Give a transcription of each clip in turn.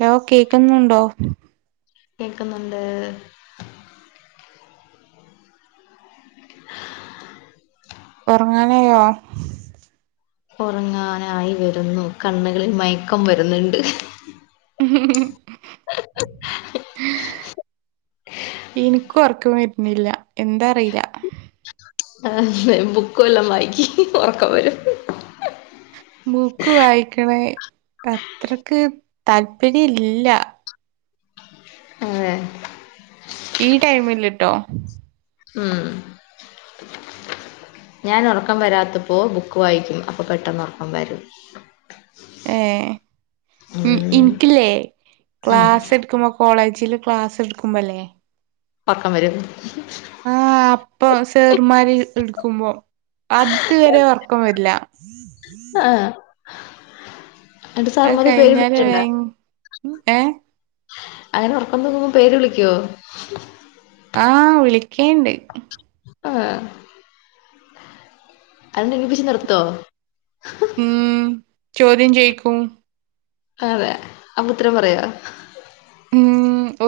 Law, കേക്കുന്നുണ്ടോ?. കേക്കുന്നുണ്ട്. [unintelligible] ഒറങ്ങാനായോ? ഒറങ്ങാനായി വരുന്നു. കണ്ണുകളിൽ മയക്കം വരുന്നുണ്ട്. [unintelligible] ഇന്ക്കും ഒറക്കം വര്ണില്ല. എന്താ അറിയില്ല. ആന്ന് ബുക്ക്‌ വല്ലോം വായിക്കി. ഒറക്കം വരും. ബുക്ക് വായിക്കണേ അത്രക്ക് താല്പര്യ ഇല്ല. അതെ ഈ ടൈമില്ട്ടോ. ഉം... ഞാൻ ഉറക്കം വരാത്തപ്പോൾ ബുക്ക് വായിക്കും അപ്പോൾ പെട്ടെന്ന് ഉറക്കം വരും.. ഏ മ് ഉം എന്ക്കല്ലേ ഉം ക്ലാസ്സ്‌.. ക്ലാസ്സ്‌ എടുക്കുമ്പോ കോളേജിൽ ക്ലാസ്ടുക്കുമ്പോല്ലേ. ഉറക്കം വരും. ആഹ് അപ്പൊ സേർമാര് എടുക്കുമ്പോ അത്ത് വരെ ഉറക്കം വരില്ല. ആഹ് എന്നട്ട് അത് സാറമ്മാർ പേര്? കഴിഞ്ഞാല് [unintelligible] ഏ അങ്ങനെ ഉറക്കം തൂങ്ങുമ്പോ പേര് വിളിക്കുവോ? [inaudible] ആഹ് വിളിക്കേണ്ട്. ആഹ... [unintelligible] നിർത്തോ ഉം... ചോദ്യം ചോയ്കും അതെ അപ്പോ ഉത്തരം പറയോ ഉം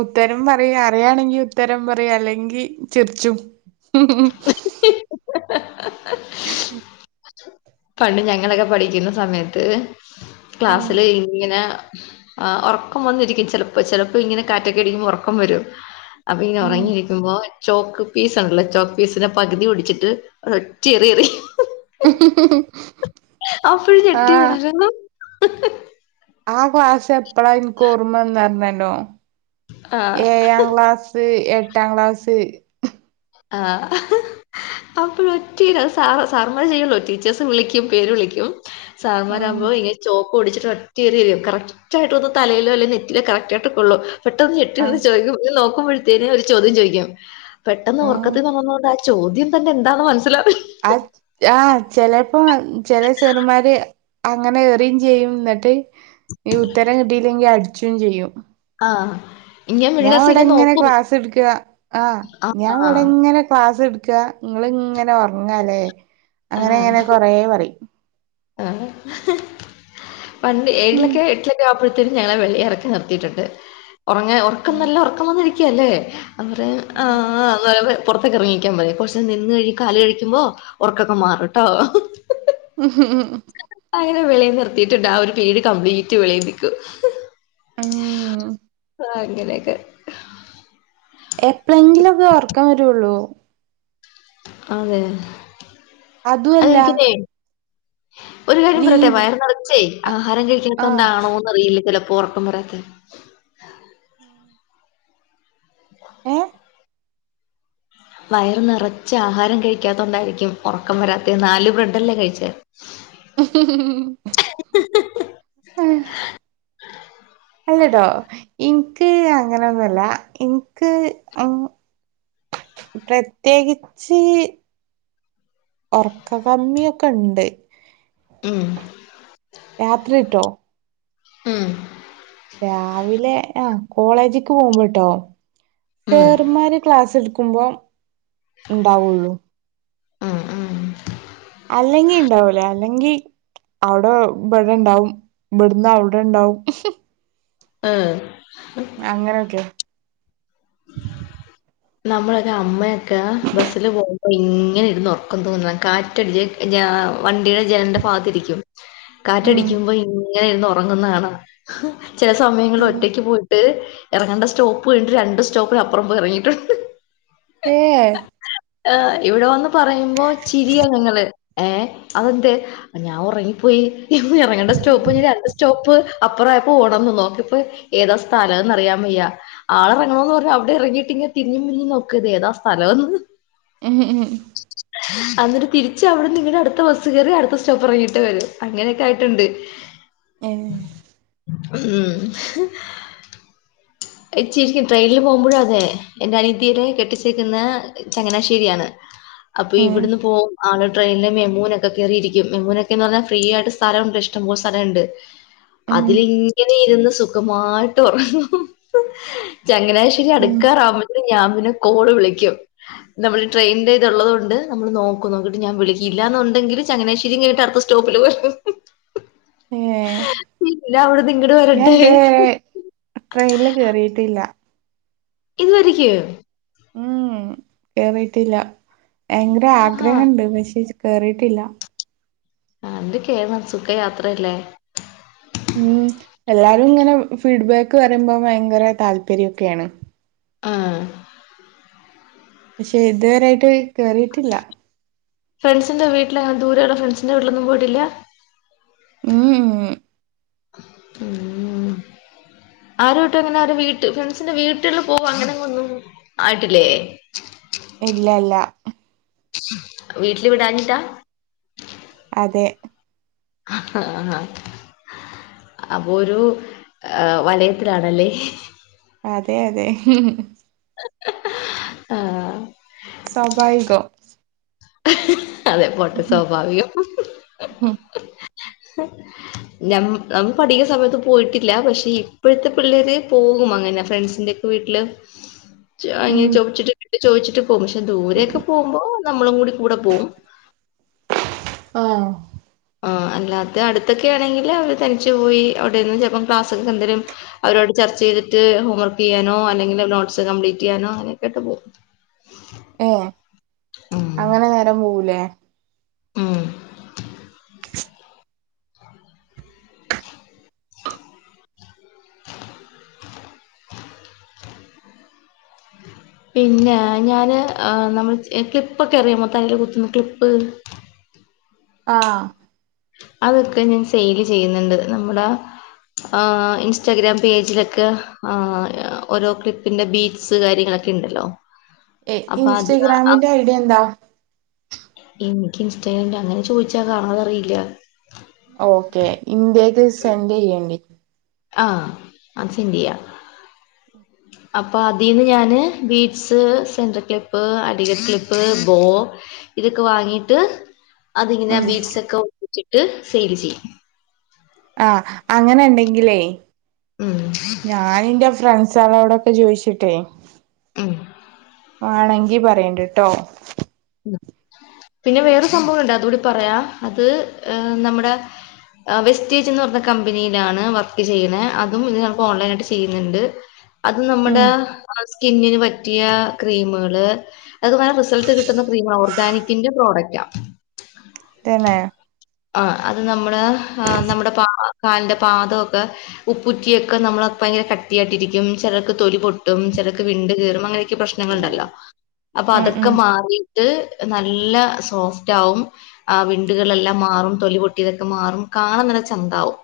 ഉത്തരം പറയാ അറിയണെങ്കി ഉത്തരം പറയാ അല്ലെങ്കിൽ ചിറിച്ചും [unintelligible] [inaudible] പണ്ട് ഞങ്ങളൊക്കെ പഠിക്കുന്ന സമയത്ത് ഉം ക്ലാസ്സില് ഇങ്ങനെ ആ ഉറക്കം വന്നിരിക്കും ചിലപ്പോ ചിലപ്പോ ഇങ്ങനെ കാറ്റൊക്കെ ഇടിക്കുമ്പോ ഉറക്കം വരും അപ്പൊ ഇനി ഉം ഉറങ്ങിയിരിക്കുമ്പോ ചോക്ക് പീസ് ഉണ്ടല്ലോ ചോക്ക് പീസിന്റെ പകുതി ഒടിച്ചിട്ട് ഒറ്റ എറി എറിയും [unintelligible] [unintelligible] അപ്പഴ് ഞെട്ടി ആഹ് ഉണരുന്ന് [unintelligible] ആ ക്ലാസ് എപ്പഴാ എനിക്ക് ഓർമ്മന്ന ആഹ് [unintelligible] ഏഴാം ക്ലാസ് എട്ടാം ക്ലാസ് ആഹ് [unintelligible] അപ്പോഴ ഒറ്റ [unintelligible] സാർമ്മാര് ചെയ്യുള്ളോ ടീച്ചേഴ്സ് വിളിക്കും പേര് വിളിക്കും ഉം സാർന്മാർകുമ്പോ ഇങ്ങന ചോക്ക് ഒടിച്ചിട്ട് ഒറ്റ എറി എറിയും കറക്റ്റ് ആയിട്ട് അത് തലയിലോ അല്ലെങ്ക നെറ്റിലോ കറക്റ്റ് ആയിട്ട് കൊള്ളും പെട്ടെന്ന് ഞെട്ടി ആഹ് എണീറ്റ് ചോദക്കും നോക്കുമ്പോഴത്തേനും ഒരു ചോദ്യം ചോദിക്കും പെട്ടെന്ന് ആഹ് ഓർക്കത്തി ഉണർന്നോണ്ട് ആ ചോദ്യം തന്നെ എന്താെന്ന് മനസ്സിലാവില്ല അഹ് ആഹ് ചിലപ്പോ ചില സേറുമാര് അങ്ങനെ എറിയും ചെയ്യും എന്നിട്ട് ഈ ഉത്തരം കിട്ടീല്ലെങ്കി അടിച്ചും ചെയ്യും ആഹ് ഞാൻ ഇവിടെ എങ്ങനെ ക്ലാസ് എടുക്കുക ആ ഞാൻ ഇവിടെ എങ്ങനെ ക്ലാസ് എടുക്കുക നിങ്ങളിങ്ങനെ ഉറങ്ങല്ലേ ആ. അങ്ങനെ ഇങ്ങനെ കൊറ പറയും ആ പണ്ട് ഉം ഏഴിലൊക്കെ എട്ടിലൊക്കെ അപ്പഴത്തേും ഞങ്ങളെ വെള്ളിയി ഇറക്കി നിർത്തിയിട്ടുണ്ട് ഉറങ്ങ ഉറക്കം നല്ല ഉറക്കം വന്നിരിക്കല്ലേ അന്നേരം ആ ഉം ആ [unintelligible] പുറത്തൊക്കെ ഇറങ്ങിക്കാൻ പറയും കൊറചൊക്കെ നിന്ന് കഴിക്ക കല് കഴിക്കുമ്പോ ഉറക്കൊക്കെ മാറൂട്ടോ ഉം ഉം ഉം ഉ അങ്ങനെ വെളിയി നിർത്തിട്ടുണ്ട് ആ ഒരു പീരീഡ് കംപ്ലീറ്റ് വെളിയി നിൽക്കും ഉം ആ അങ്ങനെയൊക്കെ എപ്പോളെങ്കിലും ഒക്കെ ഉറക്കം വേരുള്ളു അതെ അത അതുമല്ല എനിക്കിന്നെ ഒരു കാര്യം നീ പറയട്ടെ വയർ നിറച്ചേ ആഹാരം ആഹ് കഴിക്കാത്തൊണ്ടാണോന്ന് അറിയില്ല ചിലപ്പോ ഉറക്കം വെരാത്തെ [inaudible] ഏഹ് വയർ നിറച്ച് ആഹാരം കഴിക്കാത്തണ്ടായിരിക്കും ഉറക്കം വരാത്തെ നാല് ബ്രെഡ്ല്ലേ കഴിച്ച ഉ [unintelligible] [unintelligible] അല്ലടോ എനിക്ക് അങ്ങനെന്നുമല്ല എനിക്ക് പ്രത്യേകിച്ച് ഉറക്ക കമ്മിയൊക്കെ ഉണ്ട് ഉം രാത്രി കേട്ടോ ഉം രാവിലെ ആഹ് കോളേജക്ക് പോകുമ്പോട്ടോ ഉം. സേറുമാര് ക്ലാസ് എടുക്കുമ്പോ ഉണ്ടാവുള്ളൂ ഉം ഉം അല്ലെങ്കി ഉണ്ടാവൂലേ അല്ലെങ്കി അവിടെ ഇവിടെ ഇണ്ടാവും ഇവിടുന്ന് അവിടെ ഇണ്ടാവും [unintelligible] ആഹ് അങ്ങനെയൊക്കെ നമ്മളൊക്കെ അമ്മയൊക്കെ ബസ്സില് പോകുമ്പോ ഇങ്ങനെ ഇരുന്ന് ഉറക്കം തോന്നുക കാറ്റടിച്ച് [unintelligible] വണ്ടിയുടെ ജനലിന്റെ ഭാഗത്തിരിക്കും ഉം കാറ്റടിക്കുമ്പോ ഇങ്ങനെ ഇരുന്ന് ഉറങ്ങുന്ന കാണാ [unintelligible] ചില സമയങ്ങളൾ ഒറ്റക്ക് പോയിട്ട് ഇറങ്ങേണ്ട സ്‌റ്റോപ്പ് കഴിഞ്ഞട്ട് രണ്ട് സ്റ്റോപ്പിന്പ്പുറം പോയി ഇറങ്ങിയിട്ടണ്ട് ഏഹ് ആഹ് ഇവിടെ വന്ന് പറയുമ്പോ ചിരി ഞങ്ങൾ ഏഹ് അതെന്ത് ഞാൻ ഉറങ്ങിപ്പോയി ഇറങ്ങേണ്ട സ്റ്റോപ്പ് കഴിഞ്ഞ് രണ്ട് സ്റ്റോപ്പ് അപ്പുറം ആപ്പോ ഒനർന്ന് നോക്കിപ്പോ ഏതാ സ്ഥലം എന്ന് അറിയാൻ വയ്യ ആള് ഇറങ്ങണന്ന് പറഞ്ഞു അവിടെ ഇറങ്ങിയിട്ടിങ്ങ് തിരിഞ്ഞു മിരിഞ്ഞു നോക്കത് ഏതാ സ്ഥലംന്ന് [unintelligible] എന്നിട്ട് തിരിച്ച് അവിടെ നിങ്ങുടെ അടുത്ത ബസ്സ് കയറി അടുത്ത സ്റ്റോപ്പ് ഇറങ്ങിയിട്ട് വര അങ്ങനെയൊക്കെ ആയിട്ടുണ്ട് ഏഹ് ഏഹ്‌ഷ് ചിരിക്കും ട്രെയിനില് പോകുമ്പോഴും അങ്ങനെയ എന്റെ അനിയതിരെ കെട്ടിച്ചേക്കുന്ന ചങ്ങനാശ്ശേരിയാണ് അപ്പൊ ഉം ഇവിടുന്ന് പോകും ആളോട് ട്രെയിനില് മെമൂനൊക്കെ കയറിയിരിക്കും മെമൂനൊക്കെന്ന് പറഞ്ഞൽ ഫ്രീ ആയിട്ട് സ്ഥലം ഇഷ്ടം പോല സ്ഥാലംണ്ട് ഉം അതിലിങ്ങനെ ഇരുന്ന് സുഖമായിട്ട് ഉറങ്ങു ചങ്ങനാ [unintelligible] ഉം അടുക്കാറാകുമ്പെ ഞാൻ പിന്നെ കോള് വിളിക്കും നമ്മള് ട്രെയിൻന്റെ ഇത് ഉള്ളത് കൊണ്ട് നമ്മൾ നോക്കും നോക്കിട്ട് ഞാൻ വിളിക്കല്ലയെന്നുണ്ടെങ്കിൽ ചങ്ങനശ്ശേരിയ കഴിഞ്ഞട്ട് അടുത്ത് [unintelligible] [inaudible] ഏഹ് അവിടുന്ന് ഇങ്ങോട്ട് വരട്ടെ ഞാൻഇതുവരെ ട്രെയിനില് കേയറിയിട്ടില്ല ഇതുവരക്കയൊ ഉം കേറിയിട്ടില്ല ഭയങ്കര ആഹാ ആഗ്രഹംണ്ട് പക്ഷേ കേറിയിട്ടില്ല ആഹ് എന്ത് കേറണം സുഖയാത്രയല്ലേ ഉം എല്ലാരും ഇങ്ങനെ ഫീഡ്ബാക്ക് പറയുമ്പോ ഭയങ്കര താല്പര്യംക്കെയാണ് ആഹ് പക്ഷെ ഇതുവരായിട്ട് കേറിയിട്ടില്ല ഫ്രണ്ട്സിന്റെ വീട്ടിൽ അങ്ങനെ ദൂരെയോ ഫ്രണ്ട്സിന്റെ വീട്ടിലൊന്നും പോയിട്ടില്ല മ്‌ഹ് ഉം [unintelligible] ആരുവയിട്ടും അങ്ങനെ ആ വീട്ട് ഫ്രണ്ട്സിന്റെ വീട്ടിലിൽ പോക അങ്ങനെ ഒന്നും ആയിട്ടില്ലേ ഇല്ല ഇല്ല വീട്ടില് വിടാനിട്ടാ അതെ ആഹ് ആഹ് അപ്പൊ ഒരു വലയത്തിലാണല്ലേ അതെ അതെ ആഹ സ്വഭാവികം അതെ പോട്ട് സ്വാഭാവികം ഉം ഉ നമ്മ നമ്മൾ പഠിക്കുന്ന സമയത്ത് പോയിട്ടില്ല പക്ഷെ ഇപ്പോഴത്തെ പിള്ളേര് പോകും അങ്ങനെ ഫ്രണ്ട്സിന്റെ വീട്ടിൽ [unintelligible] ഉം ചോദിച്ചിട്ട് പോകും പക്ഷെ ദൂരെയൊക്കെ പോകുമ്പോ നമ്മളും കൂടി കൂടെ പോകവും ആഹ ആ അല്ലാത്തെ അടുത്തൊക്കെ ആണെങ്കിൽ അവര് തനിച്ചു പോയി അവിടെന്ന് ചിലപ്പം ക്ലാസ്സൊക്കെ എന്തങ്കിലും അവരോട് ചർച്ച ചെയ്തിട്ട് ഹോംവർക്ക് ചെയ്യാനോ അല്ലെങ്കിൽ നോട്സ് കംപ്ലീറ്റ് ചെയ്യാനോ അനെയൊക്കെ ആട്ട് പോകും ഏ ഉം അങ്ങനെ നേരം പോവൂലേ മം പിന്നെ ഞാന് നമ്മൾ ക്ലിപ്പൊക്കെ അറിയാമോ തലൽ കുത്തുന്നു ക്ലിപ്പ് ആഹ അതൊക്കെ ഞാൻ സെയില് ചെയ്യുന്നുണ്ട് നമ്മുടെ ഇൻസ്റ്റഗ്രാം പേജിലൊക്കെ ആ ഓരോ ക്ലിപ്പിന്റെ ബീറ്റ് സ് കാര്യങ്ങളൊക്കെ ഉണ്ടല്ലോ ഏ ഇൻസ്റ്റഗ്രാമിന്റെ ഐഡിയ എന്താ എനിക്ക് ഇൻസ്റ്റഗ്രാമ അങ്ങനെ ചോദിച്ചാൽ കാണാതറിയില്ല ഓക്കെ എൻ്റെതിൽ സെൻറ്റ് ചെയ്യേണ്ടി ആഹ സെൻ്റ് ചെയ്യാ ഉം അപ്പൊ അതിൽന്ന് ഞാന് ബീറ്റ്സ് സെൻറർ ക്ലിപ്പ് അടികർ ക്ലിപ്പ് ബോ ഇതൊക്കെ വാങ്ങിട്ട് അതിങ്ങനെ ഉം ബീറ്റ്സ് ഒക്കെ ഒഴിച്ചിട്ട് സെയിൽ ചെയ്യും ആഹ അങ്ങനെ ഉണ്ടെങ്കിലേ ഉം ഞാന എറെ ഫ്രണ്ട്സ ആളോടെ ചോദിച്ചിട്ടേ ഉം ആണെങ്കി പറയണ്ട കേട്ടോ പിന്നെ വേറെ സംഭവം ഉണ്ട് അതുകൂടി പറയാം അത് ഏ നമ്മുടെ വെസ്റ്റേജ്ന്ന് പറഞ്ഞ കമ്പനിയിലാണ് വർക്ക് ചെയ്യണ അതും ഇത് നമുക്ക് ഓൺലൈൻ ആായിട്ട് ചെയ്യുന്നുണ്ട് അത് ഉം നമ്മുടെ സ്കിന്നിന് പറ്റിയ ക്രീമുകള് അത് വേ റിസൾട്ട് കിട്ട ക്രീമാകോ ഓർഗാനിക്കിന്റെ പ്രോഡക്റ്റ് ആണ് തന്നയ ആ അത് നമ്മള് നമ്മുടെ പ കാലിന്റെ പാദമൊക്കെ ഉപ്പുറ്റിയൊക്കെ നമ്മൾ ഭയര കട്ടി ആട്ടിരിക്കും ചിലർക്ക് തൊലി പൊട്ടും ചിലക്ക് വിണ്ട് കീറും അങ്ങനെയൊക്കെ പ്രശ്നം നിങ്ങ ഉണ്ടല്ലോ അപ്പൊ ഉം അതൊക്കെ ഉം മാറിയിട്ട് നല്ല സോഫ്റ്റ് ആകും ആ വിണ്ടുകളെല്ലാം മാറും തൊലിപൊട്ടിതൊക്കെ മാറും കാണ ചന്താവും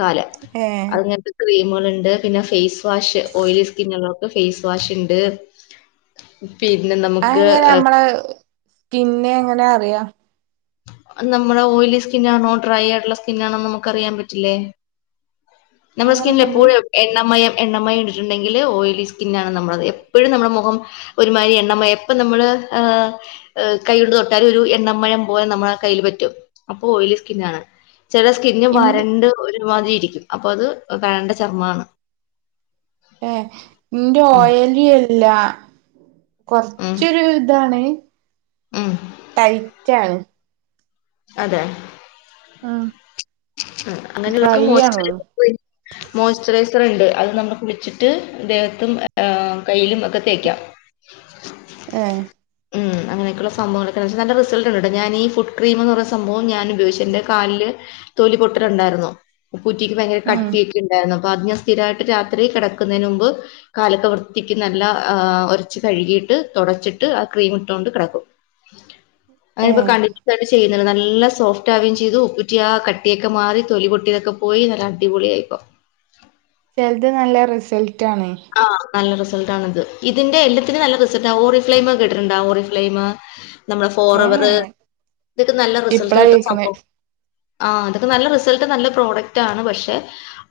കാല ഏ ക്രീമുകളുണ്ട് പിന്നെ ഫെയ്സ് വാഷ് ഓയിലി സ്കിന്നള്ളക്കെ ഫേ്സ് വാഷ് ഉണ്ട് പിന്നെ നമുക്ക് ഹെ ആ പിന്നെ എങ്ങനെ അറിയാം നമ്മുടെ ഓലി സ്കിൻാണോ ഡ്രൈ ആയിട്ടുള്ള സ്കിൻ ആണോ നമുക്ക് അറിയാൻ പറ്റില്ലേ ഉ നമ്മള സ്‌കിന്നി എപ്പോഴും എണ്ണമയം എണ്ണമയം ഇണ്ടിട്ടുണ്ടെങ്കില് ഓയിലി സ്കിന്നണ് നമ്മളത് എപ്പോഴും നമ്മുടെ മുഖം ഒരുമാതിരി എണ്ണമയം ഇ പ്പം നമ്മള്് കയോണ്ട് തൊട്ടാല് ഒരു എണ്ണമയം ഓല് നമ്മളെ കൈ പറ്റും അപോ ഓ യില് സ്കി നാണ് ച ചെലെ സ്കി ന്ന് ഇന്റെ വരണ്ട് അത് ഒരുമാതിയിരിക്കും അപ്പൊ അത് വേണ്ട ചർമ്മമാണ് ഏ നിന്റെ ഉം ഓയലി എല്ലാ ഉം കൊറച്ചൊരു ഇതാണ് ഉം ടൈറ്റാണ് അതെ ആ ഉം ട്രൈ അങ്ങനെയുള്ളൊക്കെ യ്യണോന്ന് മോയ്സ്ചറൈസർ മോയ്സ്ചറൈസർ ഉണ്ട് അത് നമ്മ കുളിച്ചിട്ട് ദേഹത്തും കയ്യിലും ഒക്കെ തേക്കാം ഹെ അങ്ങനൊക്കെയുള്ളയുള്ള സംഭവങ്ങളൊക്കേണ്ട് നല്ല റിസൽറ്റ്ൻഡ് ഞാൻ ഫുഡ്ക്രീംെന്ന് പറഞ്ഞ സംഭവം ഞാൻ ഉപയോഗിച് ൻ്റെ കാലിൽ തോലി പൊട്ടലുണ്ടായിരുന്നു പൂറ്റിക്ക് ഭയങ്കര ഉം കാട്ടിയായിട്ട് ണ്ടായിരുന്നു ഭാഗ്യം സ്ഥിരാ യിട്ട് രാത്രി കിടക്കുന്നതിന് മുമ്പ് കാലതായ് വൃത്തിക്ക് നല്ലആഒരച്ച് കഴുകിട്ട് തുടച്ചിട്ട് ഇത് ആ ക്രീ ഇട്ടോണ്ട് കിടക്കും അ ഏ കണ്ട കണ്ട ചെയ്യ് ഇന്ന നല്ല സോഫ്റ്റ് ആവുകയും ചെയ്തു ഉപ്പൂറ്റിയ ആ കട്ടിയൊക്കെ മാറി തൊലി പൊട്ടിയ തൊക്കെ പോയി നല്ല അടിപൊളിയായിപ്പോ ചെല്ത് നല്ല റിസൾട്ടആണ് ആഹ നല്ല റിസൽറ്റ്ആണ് ഇതിൻ്റെ എല്ലാത്തിലും നല്ല റിസൾട്ട ആ ഓറി ഫ്ലൈമ കേട്ടിട്ട് ണ്ടോ ഓറി ഫ്ലൈമ നമ്മള ഏ ഫോർഎവർ ഇതൊക്കെ നല്ല റിസൾട്ട് ഇപ്പളാ കിട്ടുന്ന കേക്കണേ സംഭവ ആഹ തൊക്കെ നല്ല റിസൾട്ട് നല്ല പ്രോഡക്റ്റ് ആണ് പക്ഷെ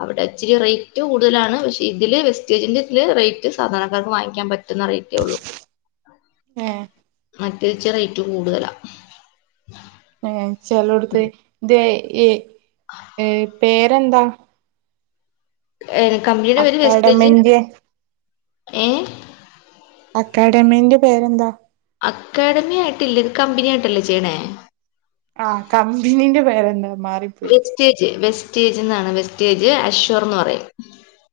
അവിടെ ച്ചിരി റേറ്റ് കൂടുതലാണ് പക്ഷെ ഇതില് - ഇതില് ഇത്തിരി റേറ്റ് സാധാരണക്കാക്ക് വാങ്ങിക്കാൻ പറ്റുന്ന റൈറ്റെ ള്ളൂ ഹേ മറ്റയിച്ചു റേറ്റ് കൂടുതലാണ് ഏ ചെലോടത് തെയ്ഈ പേരെന്താ ഏ കമ്പനിടെ ഒരു വെസ്റ്റേജ് അക്കാഡമിന്റെ ഏ അക്കാഡമിന്റെ പേരെന്താ അക്കാഡമി ആയിട്ടല്ല കമ്പനി ആയിട്ടല്ലേചെയ്യണേ ആ കമ്പിനിന്റെ പേരെന്താ മാറി വെസ്റ്റേജ് വെസ്റ്റേജ് എന്നാണ് വെസ്റ്റേജ് അഷ്വർ എന്ന് പറയും